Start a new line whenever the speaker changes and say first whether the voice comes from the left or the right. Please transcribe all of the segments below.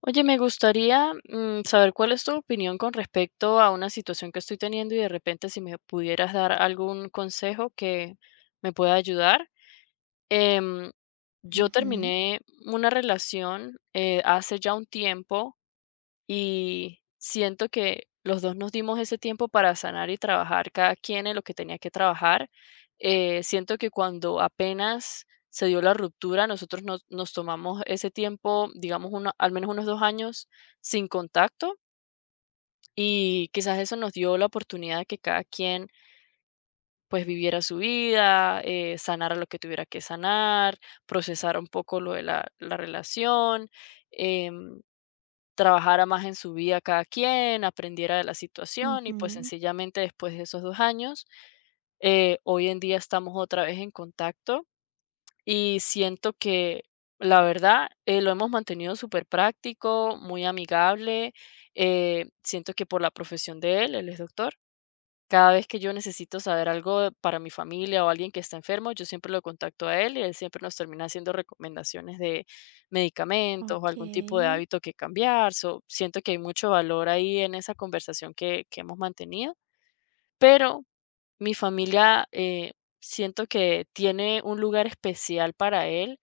left: Oye, me gustaría saber cuál es tu opinión con respecto a una situación que estoy teniendo y de repente si me pudieras dar algún consejo que me pueda ayudar. Em, yo
right: Ujú,
left: terminé una relación hace ya un tiempo y siento que los 2 nos dimos ese tiempo para sanar y trabajar cada quien en lo que tenía que trabajar. Siento que cuando apenas se dio la ruptura, nosotros nos tomamos ese tiempo, digamos, uno al menos unos 2 años sin contacto, y quizás eso nos dio la oportunidad de que cada quien, pues, viviera su vida, sanara lo que tuviera que sanar, procesara un poco lo de la relación, em trabajara más en su vida cada quien, aprendiera de la situación y pues
right: ujú.
left: sencillamente después de esos 2 años, hoy en día estamos otra vez en contacto y siento que la verdad lo hemos mantenido súper práctico, muy amigable, siento que por la profesión de él, él es doctor, cada vez que yo necesito saber algo para mi familia o alguien que está enfermo, yo siempre lo contacto a él y él siempre nos termina haciendo recomendaciones de medicamentos o algún tipo
right: Okey,
left: de hábito que cambiar. So, siento que hay mucho valor ahí en esa conversación que hemos mantenido, pero mi familia siento que tiene un lugar especial para él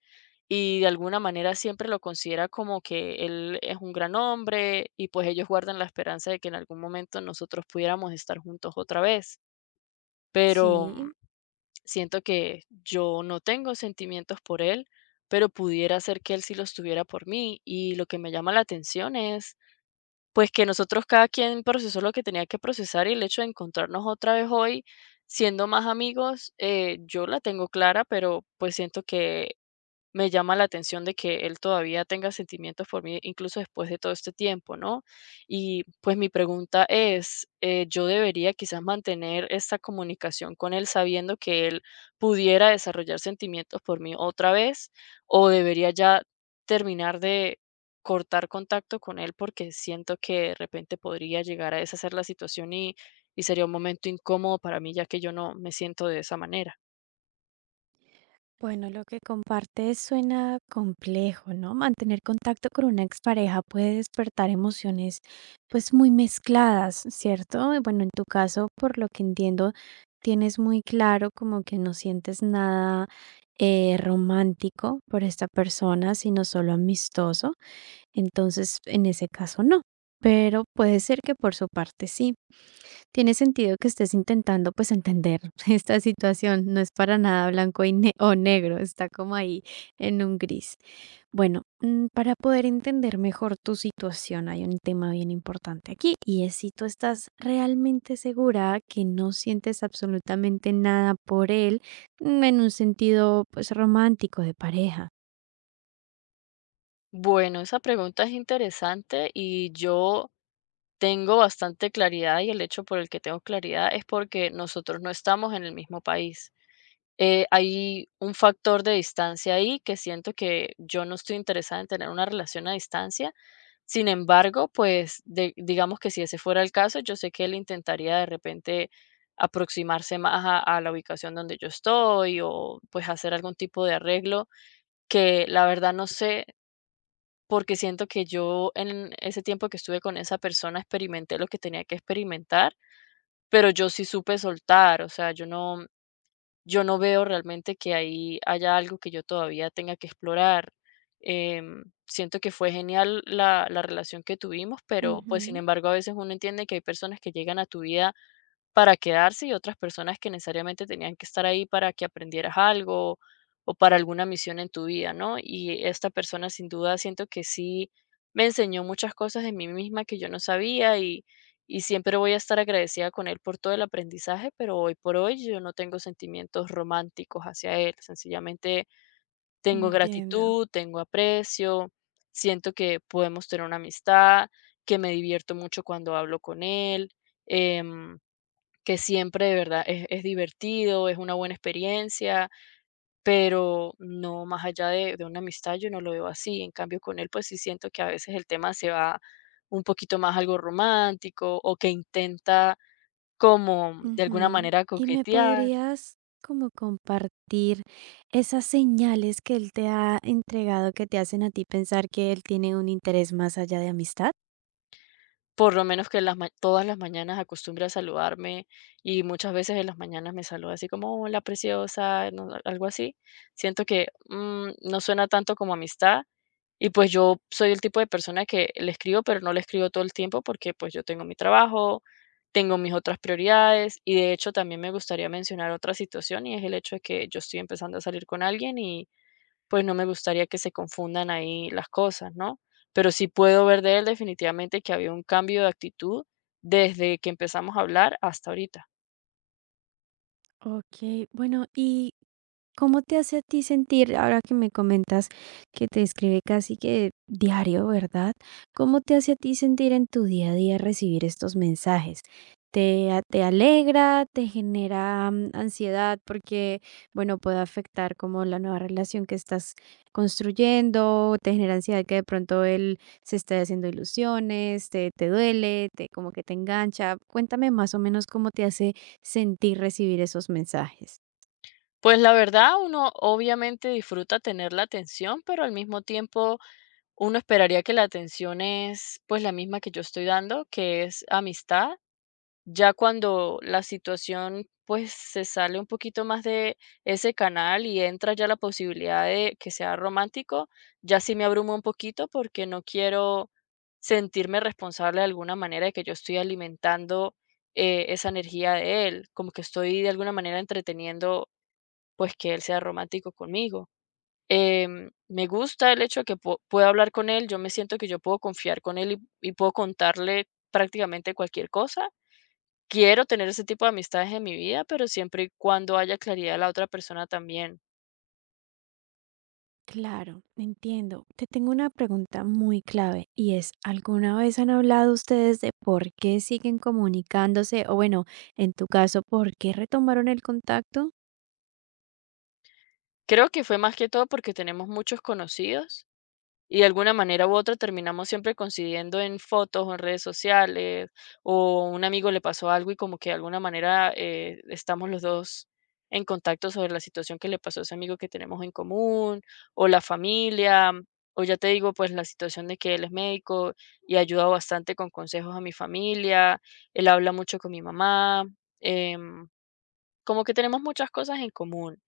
left: y de alguna manera siempre lo considera como que él es un gran hombre y pues ellos guardan la esperanza de que en algún momento nosotros pudiéramos estar juntos otra vez, pero
right: sí.
left: siento que yo no tengo sentimientos por él, pero pudiera ser que él sí los tuviera por mí. Y lo que me llama la atención es, pues, que nosotros cada quien procesó lo que tenía que procesar y el hecho de encontrarnos otra vez hoy, siendo más amigos, yo la tengo clara, pero pues siento que me llama la atención de que él todavía tenga sentimientos por mí, incluso después de todo este tiempo, ¿no? Y pues mi pregunta es, ¿yo debería quizás mantener esta comunicación con él sabiendo que él pudiera desarrollar sentimientos por mí otra vez? ¿O debería ya terminar de cortar contacto con él porque siento que de repente podría llegar a deshacer la situación y sería un momento incómodo para mí ya que yo no me siento de esa manera?
right: Bueno, lo que compartes suena complejo, ¿no? Mantener contacto con una expareja puede despertar emociones, pues, muy mezcladas, ¿cierto? Y bueno, en tu caso, por lo que entiendo, tienes muy claro como que no sientes nada, romántico por esta persona, sino solo amistoso. Entonces, en ese caso, no. Pero puede ser que por su parte sí. Tiene sentido que estés intentando, pues, entender esta situación. No es para nada blanco y ne o negro, está como ahí en un gris. Bueno, mm, para poder entender mejor tu situación, hay un tema bien importante aquí, y es si tú estás realmente segura que no sientes absolutamente nada por él, mm, en un sentido, pues, romántico, de pareja.
left: Bueno, esa pregunta es interesante y yo tengo bastante claridad y el hecho por el que tengo claridad es porque nosotros no estamos en el mismo país. Hay un factor de distancia ahí que siento que yo no estoy interesada en tener una relación a distancia. Sin embargo, pues digamos que si ese fuera el caso, yo sé que él intentaría de repente aproximarse más a la ubicación donde yo estoy o pues hacer algún tipo de arreglo que la verdad no sé, porque siento que yo en ese tiempo que estuve con esa persona experimenté lo que tenía que experimentar, pero yo sí supe soltar. O sea, yo no veo realmente que ahí haya algo que yo todavía tenga que explorar. Siento que fue genial la relación que tuvimos, pero pues sin
right: Ujú,
left: embargo a veces uno entiende que hay personas que llegan a tu vida para quedarse y otras personas que necesariamente tenían que estar ahí para que aprendieras algo o para alguna misión en tu vida, ¿no? Y esta persona sin duda siento que sí me enseñó muchas cosas de mí misma que yo no sabía y siempre voy a estar agradecida con él por todo el aprendizaje, pero hoy por hoy yo no tengo sentimientos románticos hacia él, sencillamente tengo
right: entiendo.
left: gratitud, tengo aprecio, siento que podemos tener una amistad, que me divierto mucho cuando hablo con él. em, que siempre de verdad es divertido, es una buena experiencia, pero no más allá de una amistad, yo no lo veo así. En cambio, con él, pues sí siento que a veces el tema se va un poquito más algo romántico o que intenta como de alguna
right: Ujú.
left: manera
right: ¿Y me
left: coquetear.
right: podrías como compartir esas señales que él te ha entregado que te hacen a ti pensar que él tiene un interés más allá de amistad?
left: Por lo menos que las ma todas las mañanas acostumbre a saludarme, y muchas veces en las mañanas me saluda así como: "Hola, preciosa", no, algo así. Siento que, no suena tanto como amistad, y pues yo soy el tipo de persona que le escribo, pero no le escribo todo el tiempo porque, pues, yo tengo mi trabajo, tengo mis otras prioridades, y de hecho también me gustaría mencionar otra situación, y es el hecho de que yo estoy empezando a salir con alguien y pues no me gustaría que se confundan ahí las cosas, ¿no? Pero sí puedo ver de él definitivamente que había un cambio de actitud desde que empezamos a hablar hasta ahorita.
right: Ok, bueno, y ¿cómo te hace a ti sentir, ahora que me comentas que te escribe casi que diario, ¿verdad? ¿Cómo te hace a ti sentir en tu día a día recibir estos mensajes? ¿Te, te alegra? ¿Te genera ansiedad? Porque, bueno, puede afectar como la nueva relación que estás construyendo, te genera ansiedad que de pronto él se esté haciendo ilusiones, te duele, te como que te engancha. Cuéntame más o menos cómo te hace sentir recibir esos mensajes.
left: Pues la verdad, uno obviamente disfruta tener la atención, pero al mismo tiempo uno esperaría que la atención es pues la misma que yo estoy dando, que es amistad. Ya cuando la situación, pues, se sale un poquito más de ese canal y entra ya la posibilidad de que sea romántico, ya sí me abruma un poquito porque no quiero sentirme responsable de alguna manera de que yo estoy alimentando, esa energía de él, como que estoy de alguna manera entreteniendo, pues, que él sea romántico conmigo. Me gusta el hecho de que po pueda hablar con él, yo me siento que yo puedo confiar con él y puedo contarle prácticamente cualquier cosa. Quiero tener ese tipo de amistades en mi vida, pero siempre y cuando haya claridad de la otra persona también.
right: Claro, entiendo. Te tengo una pregunta muy clave y es, ¿alguna vez han hablado ustedes de por qué siguen comunicándose o bueno, en tu caso, por qué retomaron el contacto?
left: Creo que fue más que todo porque tenemos muchos conocidos. Y de alguna manera u otra terminamos siempre coincidiendo en fotos o en redes sociales, o un amigo le pasó algo y como que de alguna manera estamos los dos en contacto sobre la situación que le pasó a ese amigo que tenemos en común, o la familia, o ya te digo, pues la situación de que él es médico y ha ayudado bastante con consejos a mi familia, él habla mucho con mi mamá. em, Como que tenemos muchas cosas en común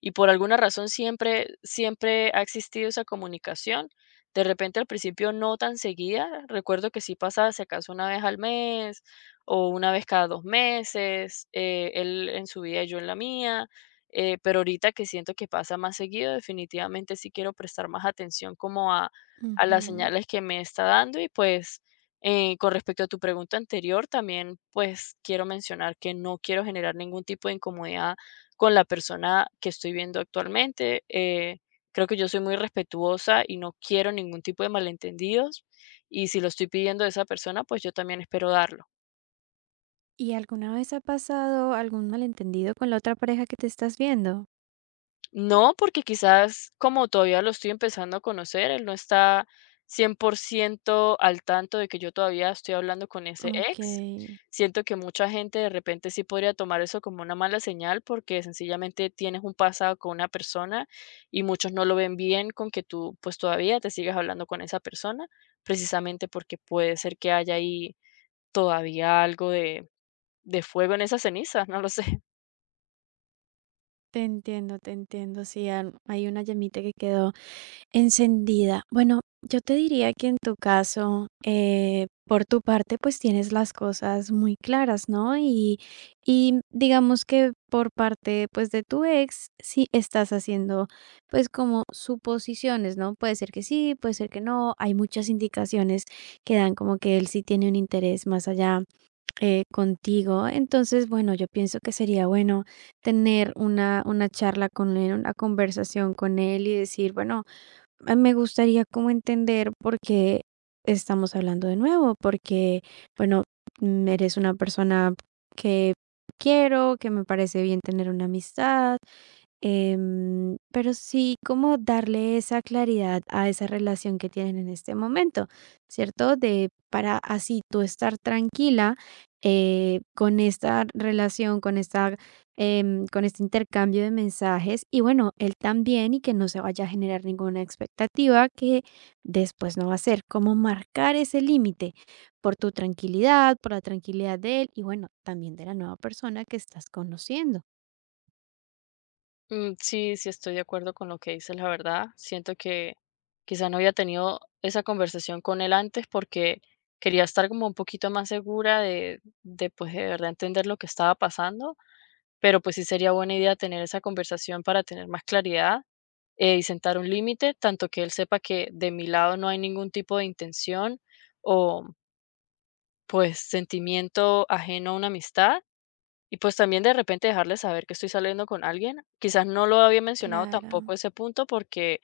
left: y por alguna razón siempre ha existido esa comunicación. De repente, al principio no tan seguida, recuerdo que sí pasaba, si acaso, una vez al mes o una vez cada 2 meses, él en su vida y yo en la mía, pero ahorita que siento que pasa más seguido, definitivamente sí quiero prestar más atención como a las
right: Ujú.
left: señales que me está dando y, pues, con respecto a tu pregunta anterior, también pues quiero mencionar que no quiero generar ningún tipo de incomodidad con la persona que estoy viendo actualmente. Creo que yo soy muy respetuosa y no quiero ningún tipo de malentendidos. Y si lo estoy pidiendo de esa persona, pues yo también espero darlo.
right: ¿Y alguna vez ha pasado algún malentendido con la otra pareja que te estás viendo?
left: No, porque quizás como todavía lo estoy empezando a conocer, él no está 100% al tanto de que yo todavía estoy hablando con ese
right: Ok,
left: ex. Siento que mucha gente de repente sí podría tomar eso como una mala señal porque sencillamente tienes un pasado con una persona y muchos no lo ven bien con que tú pues todavía te sigas hablando con esa persona, precisamente porque puede ser que haya ahí todavía algo de fuego en esas cenizas, no lo sé.
right: te entiendo, te entiendo. Sí, hay una llamita que quedó encendida. Bueno, yo te diría que en tu caso, por tu parte, pues tienes las cosas muy claras, ¿no? Y digamos que por parte, pues, de tu ex, sí estás haciendo, pues, como suposiciones, ¿no? Puede ser que sí, puede ser que no. Hay muchas indicaciones que dan como que él sí tiene un interés más allá contigo. Entonces, bueno, yo pienso que sería bueno tener una charla con él, una conversación con él y decir, bueno, ah, me gustaría como entender por qué estamos hablando de nuevo, porque, bueno, mm, eres una persona que quiero, que me parece bien tener una amistad. Em, pero sí como darle esa claridad a esa relación que tienen en este momento, ¿cierto? De para así tú estar tranquila con esta relación, con esta, con este intercambio de mensajes y bueno, él también y que no se vaya a generar ninguna expectativa que después no va a ser, como marcar ese límite por tu tranquilidad, por la tranquilidad de él y bueno, también de la nueva persona que estás conociendo.
left: Sí, sí, estoy de acuerdo con lo que dices, la verdad. Siento que quizá no había tenido esa conversación con él antes porque quería estar como un poquito más segura de pues de verdad entender lo que estaba pasando, pero pues sí sería buena idea tener esa conversación para tener más claridad y sentar un límite, tanto que él sepa que de mi lado no hay ningún tipo de intención o pues sentimiento ajeno a una amistad y pues también de repente dejarles saber que estoy saliendo con alguien. Quizás no lo había mencionado
right: Claro.
left: tampoco ese punto porque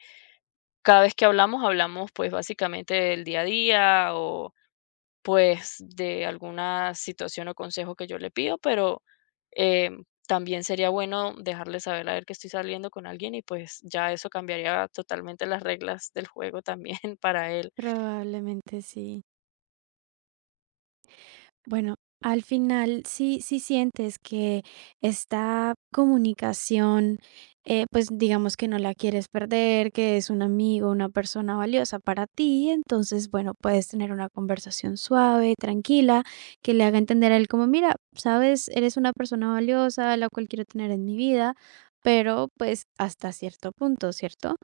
left: cada vez que hablamos, hablamos pues básicamente del día a día o pues de alguna situación o consejo que yo le pido, pero eh, también sería bueno dejarles saber a ver que estoy saliendo con alguien y pues ya eso cambiaría totalmente las reglas del juego también para él.
right: Probablemente sí. Bueno, al final sí, sí sientes que esta comunicación, pues digamos que no la quieres perder, que es un amigo, una persona valiosa para ti, entonces, bueno, puedes tener una conversación suave, tranquila, que le haga entender a él como, mira, sabes, eres una persona valiosa, la cual quiero tener en mi vida, pero pues hasta cierto punto, ¿cierto?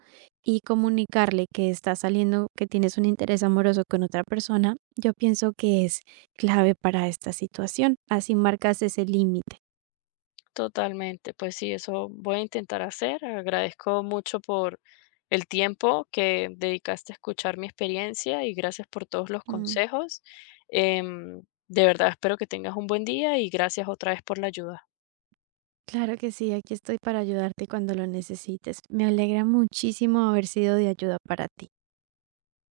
right: Y comunicarle que estás saliendo, que tienes un interés amoroso con otra persona, yo pienso que es clave para esta situación. Así marcas ese límite.
left: Totalmente, pues sí, eso voy a intentar hacer. Agradezco mucho por el tiempo que dedicaste a escuchar mi experiencia y gracias por todos los
right: Mm.
left: consejos. Em, de verdad espero que tengas un buen día y gracias otra vez por la ayuda.
right: Claro que sí, aquí estoy para ayudarte cuando lo necesites. Me alegra muchísimo haber sido de ayuda para ti.